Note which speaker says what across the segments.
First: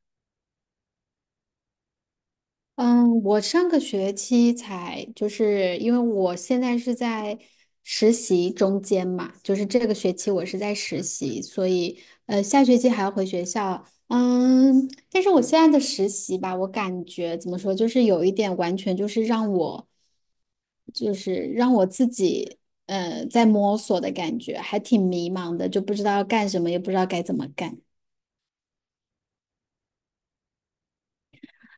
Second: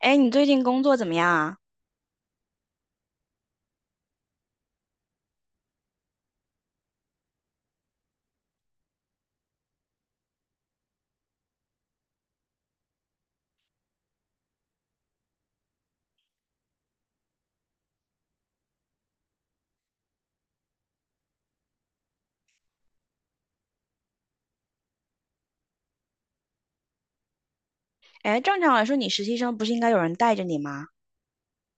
Speaker 1: 哎，你最近工作怎么样啊？
Speaker 2: 嗯，我上个学期才，就是因为我现在是在实习中间嘛，就是这个学期我是在实习，所以下学期还要回学校。嗯，但是我现在的实习吧，我感觉怎么说，就是有一点完全就是让我，就是让我自己在摸索的感觉，还挺迷茫的，就不知道要干什么，也不知道该怎么干。
Speaker 1: 哎，正常来说，你实习生不是应该有人带着你吗？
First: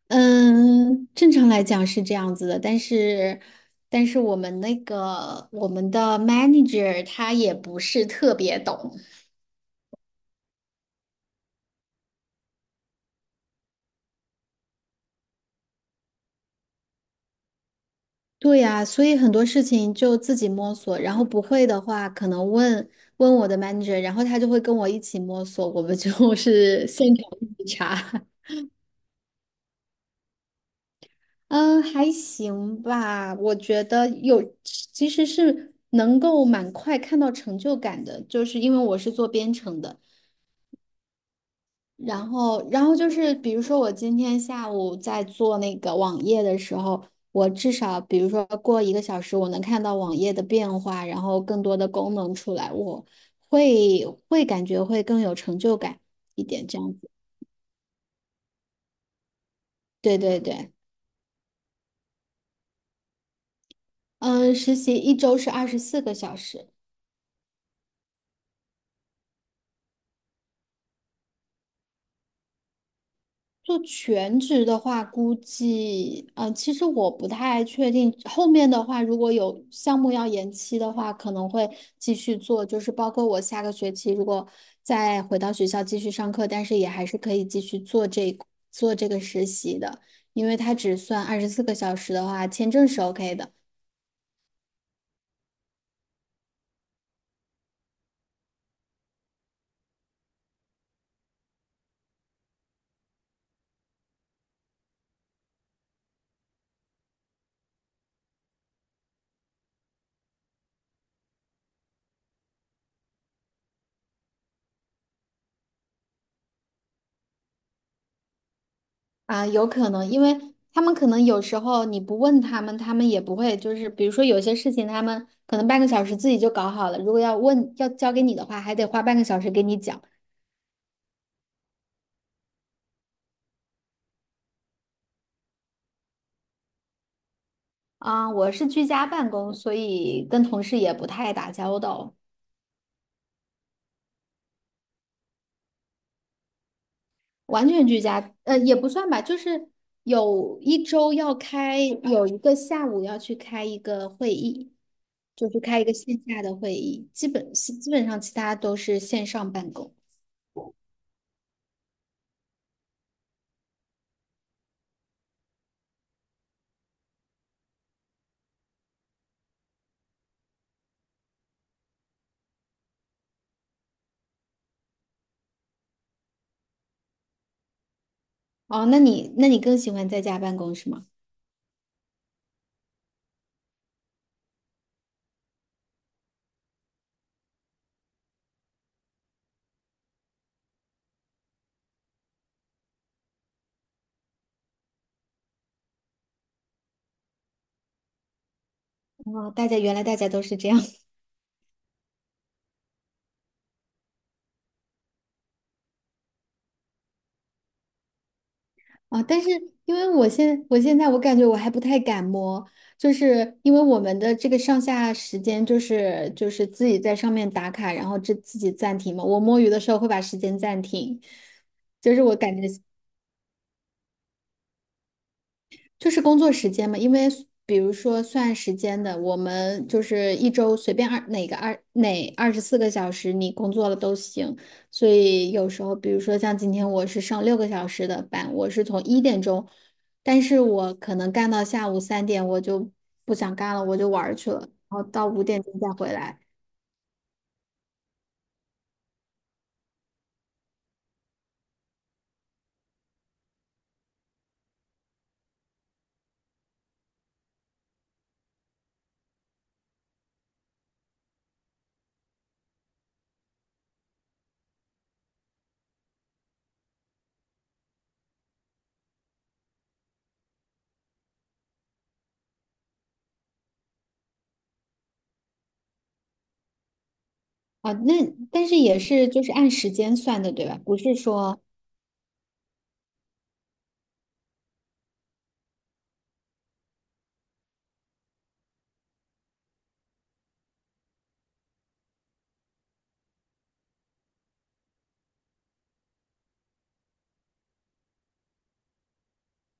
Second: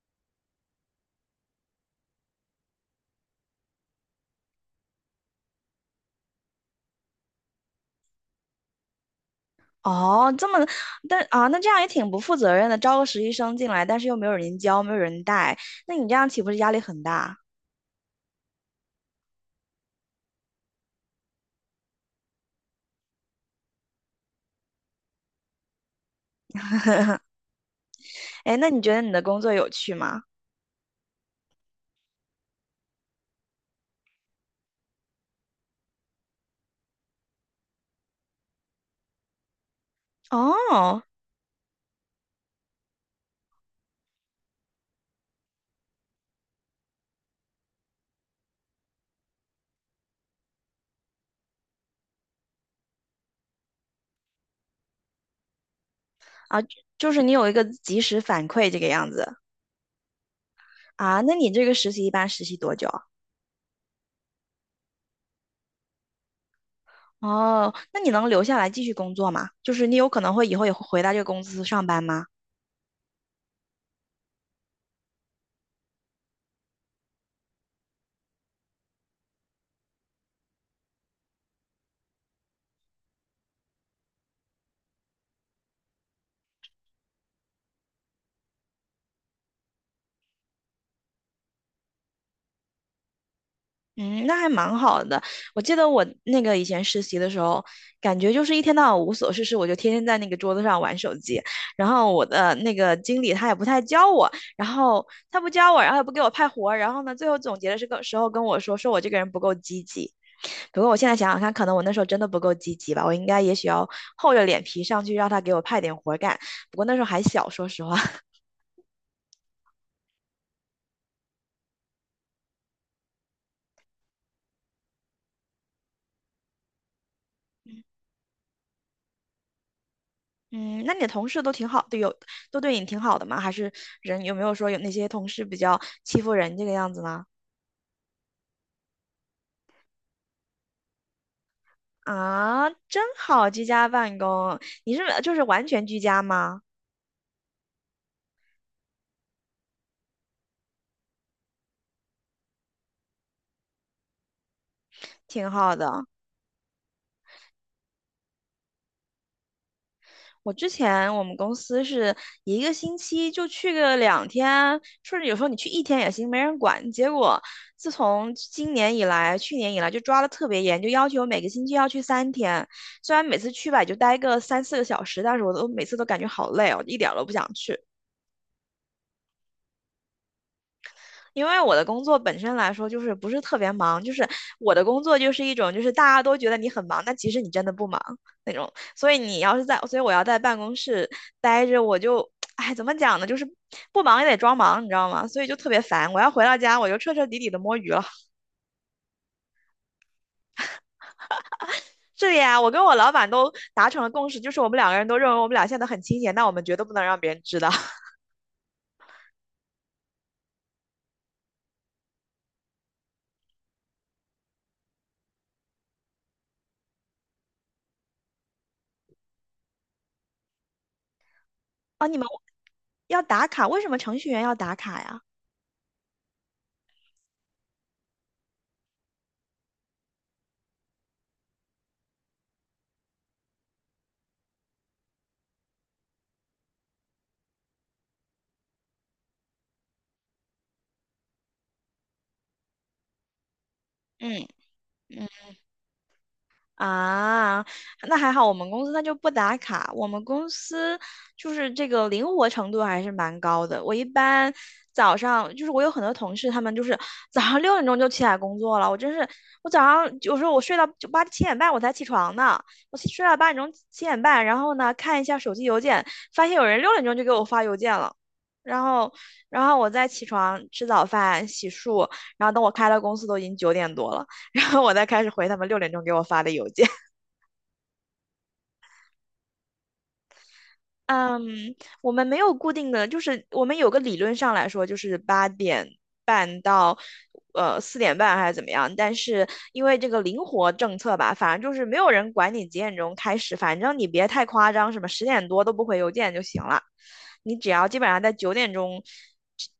Speaker 2: 嗯，正常来讲是这样子的，但是我们的 manager 他也不是特别懂，
Speaker 1: 哦，这么，但啊，那这样也挺不负责任的，招个实习生进来，但是又没有人教，没有人带，那你这样岂不是压力很大？
Speaker 2: 对呀，所以很多事情就自己摸索，然后不会的话可能问问我的 manager,然后他就会跟我一起摸索，我们就是 现场一起查。
Speaker 1: 哎，那你觉得你的工作有趣吗？
Speaker 2: 嗯，还行吧，我觉得有，其实是能够蛮快看到成就感的，就是因为我是做编程的。
Speaker 1: 哦。
Speaker 2: 然后就是，比如说我今天下午在做那个网页的时候，我至少比如说过1个小时，我能看到网页的变化，然后更多的功能出来，我会感觉会更有成就感一
Speaker 1: 啊，
Speaker 2: 点，这样子。
Speaker 1: 就是你有一个及时反馈这个样子。
Speaker 2: 对对对，
Speaker 1: 啊，那你这个实习一般实习多久啊？
Speaker 2: 嗯，实习一周是二十四个小时。
Speaker 1: 哦，那你能留下来继续工作吗？就是你有可能会以后也会回到这个公司上班吗？
Speaker 2: 做全职的话，估计，其实我不太确定。后面的话，如果有项目要延期的话，可能会继续做，就是包括我下个学期如果再回到学校继续上课，但是也还是可以继续做这个实习的，因为它只算二十四个小时的话，签证是 OK 的。
Speaker 1: 嗯，那还蛮好的。我记得我那个以前实习的时候，感觉就是一天到晚无所事事，我就天天在那个桌子上玩手机。然后我的那个经理他也不太教我，然后他不教我，然后也不给我派活儿。然后呢，最后总结的时候跟我说，说我这个人不够积极。不过我现在想想看，可能我那时候真的不够积极吧，我应该也许要厚着脸皮上去让他给我派点活儿干。不过那时候还小，说实话。
Speaker 2: 啊，有可能，因为他们可能有时候你不问他们，他们也不会。就是比如说有些事情，他们可能半个小时自己就搞好了。如果要问，要交给你的话，还得花半个小时给你讲。
Speaker 1: 嗯，那你的同事都挺好的，都对你挺好的吗？还是人有没有说有那些同事比较欺负人这个样子呢？
Speaker 2: 啊，我是居家办公，所以跟同事也不太打交道，
Speaker 1: 啊，真好，居家办公，你是就是完全居家吗？
Speaker 2: 完全居家，也不算吧，就是有一周要开，有一个下午要去开一个会议，
Speaker 1: 挺
Speaker 2: 就是
Speaker 1: 好
Speaker 2: 开一个
Speaker 1: 的。
Speaker 2: 线下的会议，基本上其他都是线上办公。
Speaker 1: 我之前我们公司是一个星期就去个2天，甚至有时候你去一天也行，没人管。结果自从今年以来，去年以来就抓的特别严，就要求每个星期要去3天。虽然每次去吧也就待个三四个小时，但是我都每次都感觉好累哦，一点儿都不想去。
Speaker 2: 哦，那你更喜欢在家办公是吗？
Speaker 1: 因为我的工作本身来说就是不是特别忙，就是我的工作就是一种就是大家都觉得你很忙，但其实你真的不忙那种。所以你要是在，所以我要在办公室待着，我就，哎，怎么讲呢？就是不忙也得装忙，你知道吗？所以就特别烦。我要回到家，我就彻彻底底的摸鱼了。
Speaker 2: 哦，原来大家都是这样
Speaker 1: 这里啊，我跟我老板都达成了共识，就是我们两个人都认为我们俩现在都很清闲，但我们绝对不能让别人知道。
Speaker 2: 啊。哦，但是因为我现在我感觉我还不太敢摸，就是因为我们的这个上下时间就是自己在上面打卡，然后自己暂停嘛。我摸鱼的时候会把时间暂停，
Speaker 1: 啊，
Speaker 2: 就
Speaker 1: 你
Speaker 2: 是
Speaker 1: 们
Speaker 2: 我感觉
Speaker 1: 要打卡，为什么程序员要打卡呀？
Speaker 2: 就是工作时间嘛，因为比如说算时间的，我们就是一周随便二哪个二哪二十四个小时你工作了都行，所以有时候比如说像今天我是上6个小时的班，我是从1点钟，但是我可能干到下午3点我就不想干了，我就玩儿
Speaker 1: 嗯
Speaker 2: 去了，然后到
Speaker 1: 嗯。
Speaker 2: 5点钟再回来。
Speaker 1: 啊，那还好，我们公司它就不打卡。我们公司就是这个灵活程度还是蛮高的。我一般早上就是我有很多同事，他们就是早上六点钟就起来工作了。我真是，我早上有时候我睡到就八七点半我才起床呢，我起睡到八点钟七点半，然后呢看一下手机邮件，发现有人六点钟就给我发邮件了。然后，然后我再起床吃早饭、洗漱，然后等我开了公司都已经九点多了。然后我再开始回他们六点钟给我发的邮件。
Speaker 2: 啊，那但是也是就是按时间算的，对吧？不是
Speaker 1: 嗯，
Speaker 2: 说
Speaker 1: 我们没有固定的，就是我们有个理论上来说，就是8点半到4点半还是怎么样。但是因为这个灵活政策吧，反正就是没有人管你几点钟开始，反正你别太夸张，什么10点多都不回邮件就行了。你只要基本上在9点钟，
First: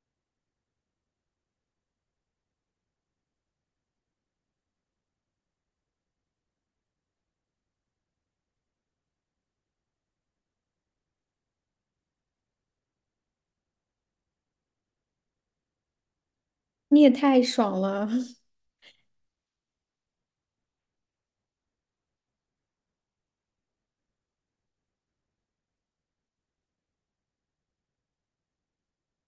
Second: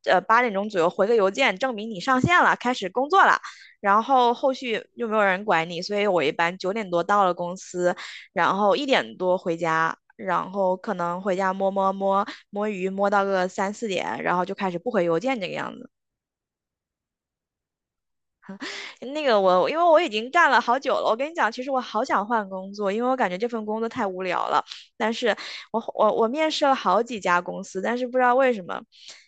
Speaker 1: 八点钟左右回个邮件，证明你上线了，开始工作了。然后后续又没有人管你，所以我一般九点多到了公司，然后1点多回家，然后可能回家摸鱼，摸到个三四点，然后就开始不回邮件这个样子。
Speaker 2: 你也太爽了！
Speaker 1: 那个我，因为我已经干了好久了，我跟你讲，其实我好想换工作，因为我感觉这份工作太无聊了。但是我面试了好几家公司，但是不知道为什么，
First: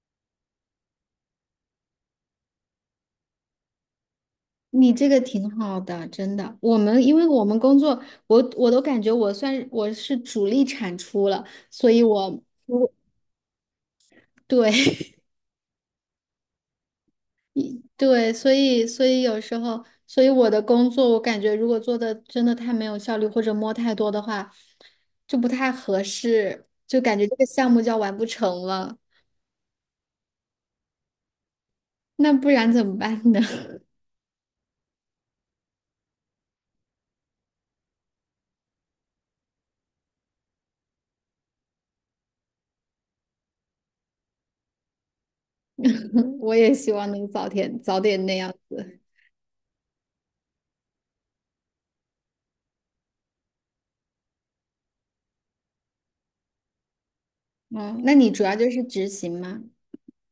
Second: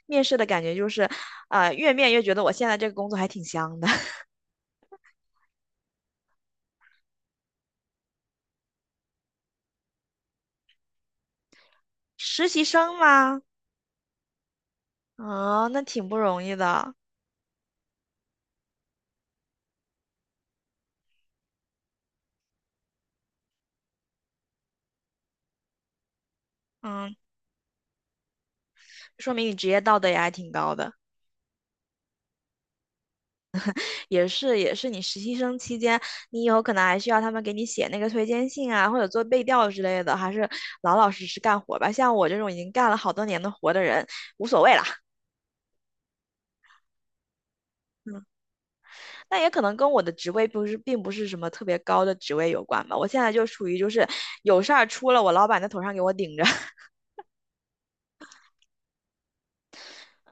Speaker 1: 面试的感觉就是，越面越觉得我现在这个工作还挺香的。
Speaker 2: 你这个挺好的，真的。我们因为我们工作，我都感觉我是主力产出了，所以我
Speaker 1: 实习生吗？
Speaker 2: 对。
Speaker 1: 啊、那挺不容易的，
Speaker 2: 对，所以有时候，所以我的工作，我感觉如果做的真的太没有效率或者摸太多的话，就不太合适，就
Speaker 1: 嗯，
Speaker 2: 感觉这个项目就要完不成了。
Speaker 1: 说明你职业道德也还挺高的。
Speaker 2: 那不然怎么办呢？
Speaker 1: 也是也是你实习生期间，你以后可能还需要他们给你写那个推荐信啊，或者做背调之类的，还是老老实实干活吧。像我这种已经干了好多年的活的人，无所谓啦。
Speaker 2: 我也希望能早点那样子。
Speaker 1: 但也可能跟我的职位不是，并不是什么特别高的职位有关吧。我现在就处于就是有事儿出了我老板在头上给我顶着。
Speaker 2: 嗯，那你主要就是执行吗？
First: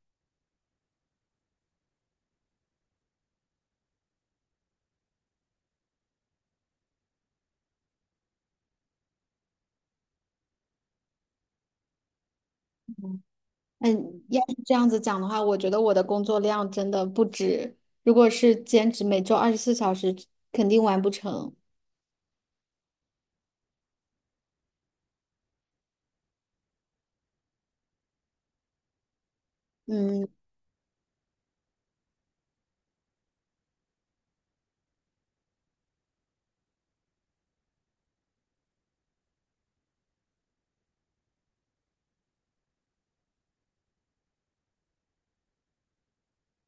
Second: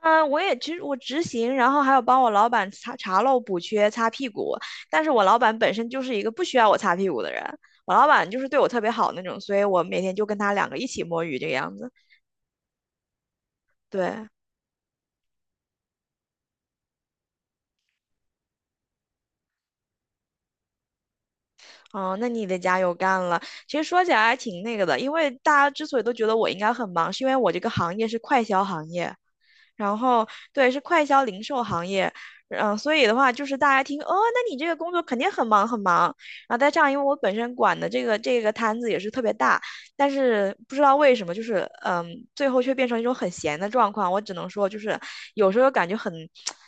Speaker 1: 嗯，我也其实我执行，然后还有帮我老板查查漏补缺、擦屁股。但是我老板本身就是一个不需要我擦屁股的人，我老板就是对我特别好那种，所以我每天就跟他两个一起摸鱼这个样子。
Speaker 2: 嗯，
Speaker 1: 对，
Speaker 2: 要是这样子讲的话，我觉得我的工作量真的不止，如果是兼职，每周24小时，肯定完不成。
Speaker 1: 哦，那你得加油干了。其实说起来还挺那个的，因为大家之所以都觉得我应该很忙，是因为我这个行业是快销行业，然
Speaker 2: 嗯。
Speaker 1: 后对，是快销零售行业，嗯、所以的话就是大家听哦，那你这个工作肯定很忙很忙，然后再这样，因为我本身管的这个这个摊子也是特别大，但是不知道为什么，就是嗯，最后却变成一种很闲的状况，我只能说就是有时候感觉很。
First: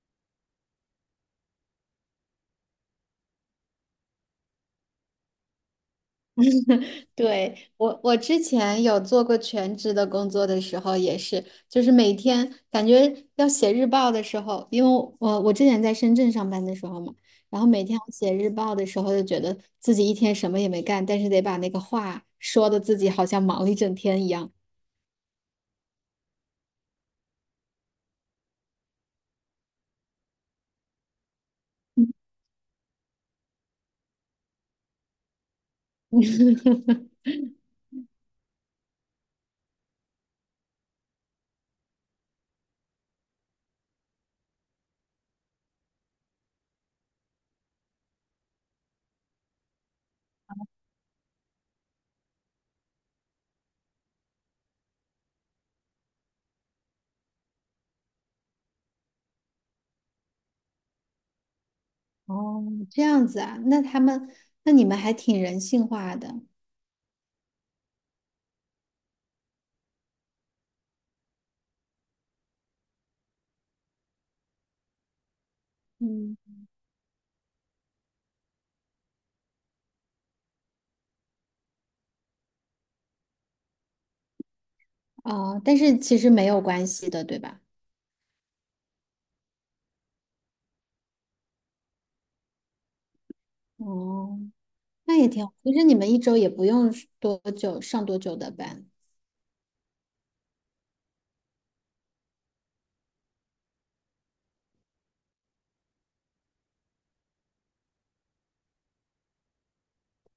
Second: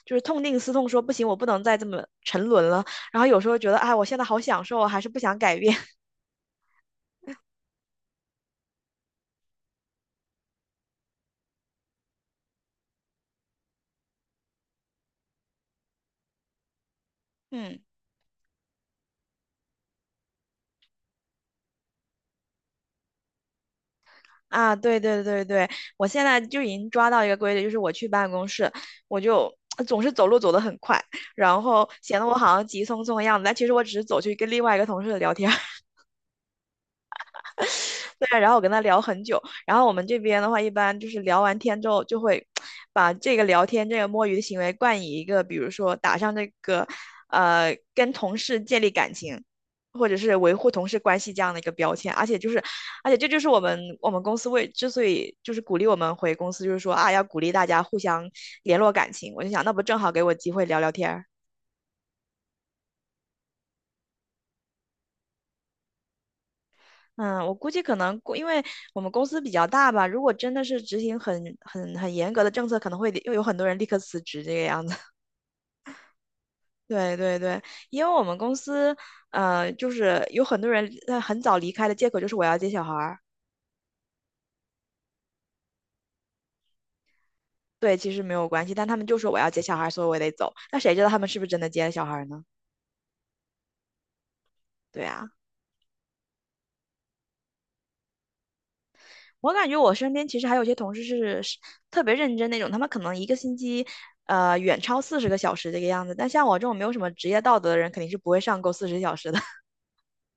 Speaker 1: 就是痛定思痛，说不行，我不能再这么沉沦了。然后有时候觉得，哎，我现在好享受啊，还是不想改变。
Speaker 2: 对，我之前有做过全职的工作的时候，也是，就是每天感觉要写日报的时候，因为我之前在深圳上班的时候嘛，然后
Speaker 1: 嗯。
Speaker 2: 每天要写日报的时候，就觉得自己一天什么也没干，但是得把那个话说的自己好像忙了一整天一样。
Speaker 1: 啊，对对对对，我现在就已经抓到一个规律，就是我去办公室，我就总是走路走得很快，然后显得 我好像急匆匆的样子，但其实我只是走去跟另外一个同事聊天。对，然后我跟他聊很久，然后我们这边的话，一般就是聊完天之后，就会把这个聊天、这个摸鱼的行为冠以一个，比如说打上这个，跟同事建立感情，或者是维护同事关系这样的一个标签。而且就是，而且这就是我们公司为之所以就是鼓励我们回公司，就是说啊，要鼓励大家互相联络感情。我就想，那不正好给我机会聊聊天儿。
Speaker 2: 哦，这样子啊，那你们还挺人性化的，
Speaker 1: 嗯，我估计可能过，因为我们公司比较大吧，如果真的是执行很严格的政策，可能会又有很多人立刻辞职这个样子。
Speaker 2: 嗯，
Speaker 1: 对对对，因为我们公司，就是有很多人很早离开的借口就是我要接小孩儿。
Speaker 2: 哦，但是其实没有关系的，对吧？
Speaker 1: 对，其实没有关系，但他们就说我要接小孩儿，所以我得走。那谁知道他们是不是真的接了小孩儿呢？
Speaker 2: 哦，
Speaker 1: 对
Speaker 2: 那也
Speaker 1: 啊。
Speaker 2: 挺好。其实你们一周也不用是多久，上多久的班，
Speaker 1: 我感觉我身边其实还有些同事是特别认真那种，他们可能一个星期，远超40个小时这个样子。但像我这种没有什么职业道德的人，肯定是不会上够四十小时的。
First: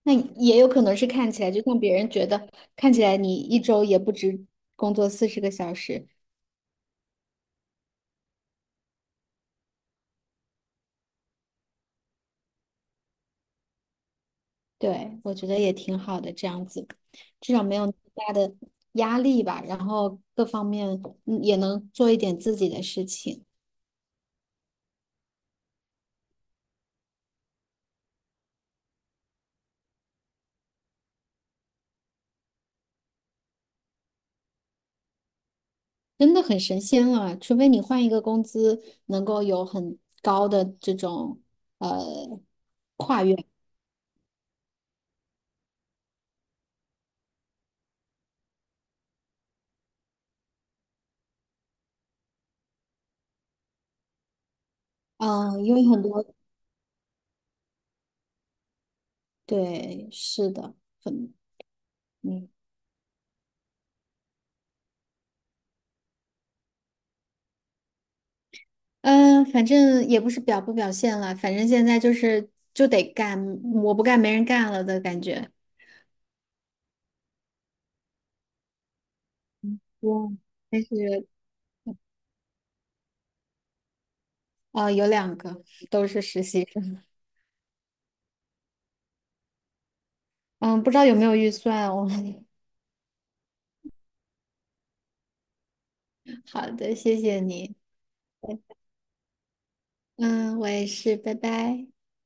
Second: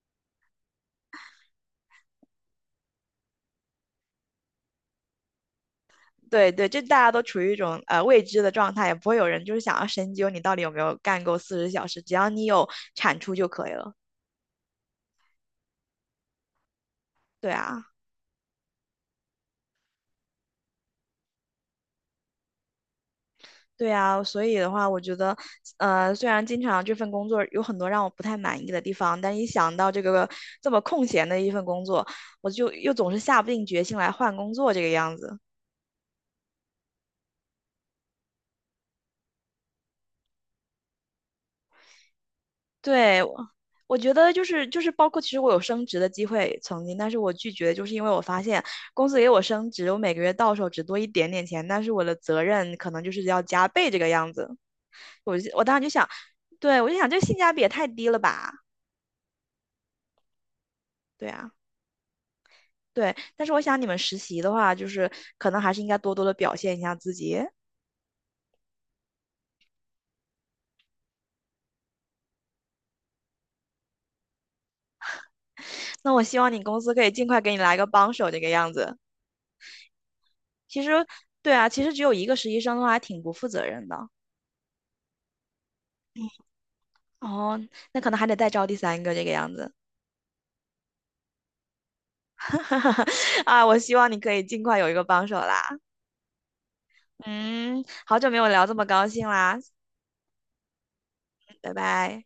Speaker 2: 那也有可能是看起来，就像别人觉得看起来你一周也不止工作40个小时，
Speaker 1: 对对，这大家都处于一种未知的状态，也不会有人就是想要深究你到底有没有干够四十小时，只要你有产出就可以了。
Speaker 2: 对，我觉得也挺好的，这样子，
Speaker 1: 对
Speaker 2: 至少没有
Speaker 1: 啊。
Speaker 2: 那么大的压力吧，然后各方面也能做一点自己的事情。
Speaker 1: 对啊，所以的话，我觉得，虽然经常这份工作有很多让我不太满意的地方，但一想到这个这么空闲的一份工作，我就又总是下不定决心来换工作这个样子。
Speaker 2: 真的很神仙了，除非你换一个工资能够有很高的这种呃
Speaker 1: 对，
Speaker 2: 跨
Speaker 1: 我
Speaker 2: 越，
Speaker 1: 我觉得就是就是包括其实我有升职的机会曾经，但是我拒绝，就是因为我发现公司给我升职，我每个月到手只多一点点钱，但是我的责任可能就是要加倍这个样子。
Speaker 2: 嗯，
Speaker 1: 我
Speaker 2: 因
Speaker 1: 当时
Speaker 2: 为
Speaker 1: 就
Speaker 2: 很
Speaker 1: 想，
Speaker 2: 多
Speaker 1: 对，我就想这性价比也太低了吧？
Speaker 2: 对，是的，
Speaker 1: 对
Speaker 2: 很
Speaker 1: 啊。
Speaker 2: 嗯
Speaker 1: 对，但是我想你们实习的话，就是可能还是应该多多的表现一下自己。
Speaker 2: 嗯，反正也不是表不表现了，反正现在就是就得干，我不干没人干了的感觉。
Speaker 1: 那我希望你公司可以尽快给你来个帮手这个样子。
Speaker 2: 嗯，但
Speaker 1: 其实，
Speaker 2: 是
Speaker 1: 对啊，其实只有一个实习生的话，还挺不负责任的。
Speaker 2: 啊，有2个都是实习生，
Speaker 1: 哦，那可能还得再招第三个这个样子。
Speaker 2: 嗯，不知道有没有预算哦。
Speaker 1: 啊，我希望你可以尽快有一个帮手啦。
Speaker 2: 好的，谢谢你，
Speaker 1: 嗯，好久没有聊这么高兴啦，
Speaker 2: 嗯，我也是，拜
Speaker 1: 拜
Speaker 2: 拜。
Speaker 1: 拜。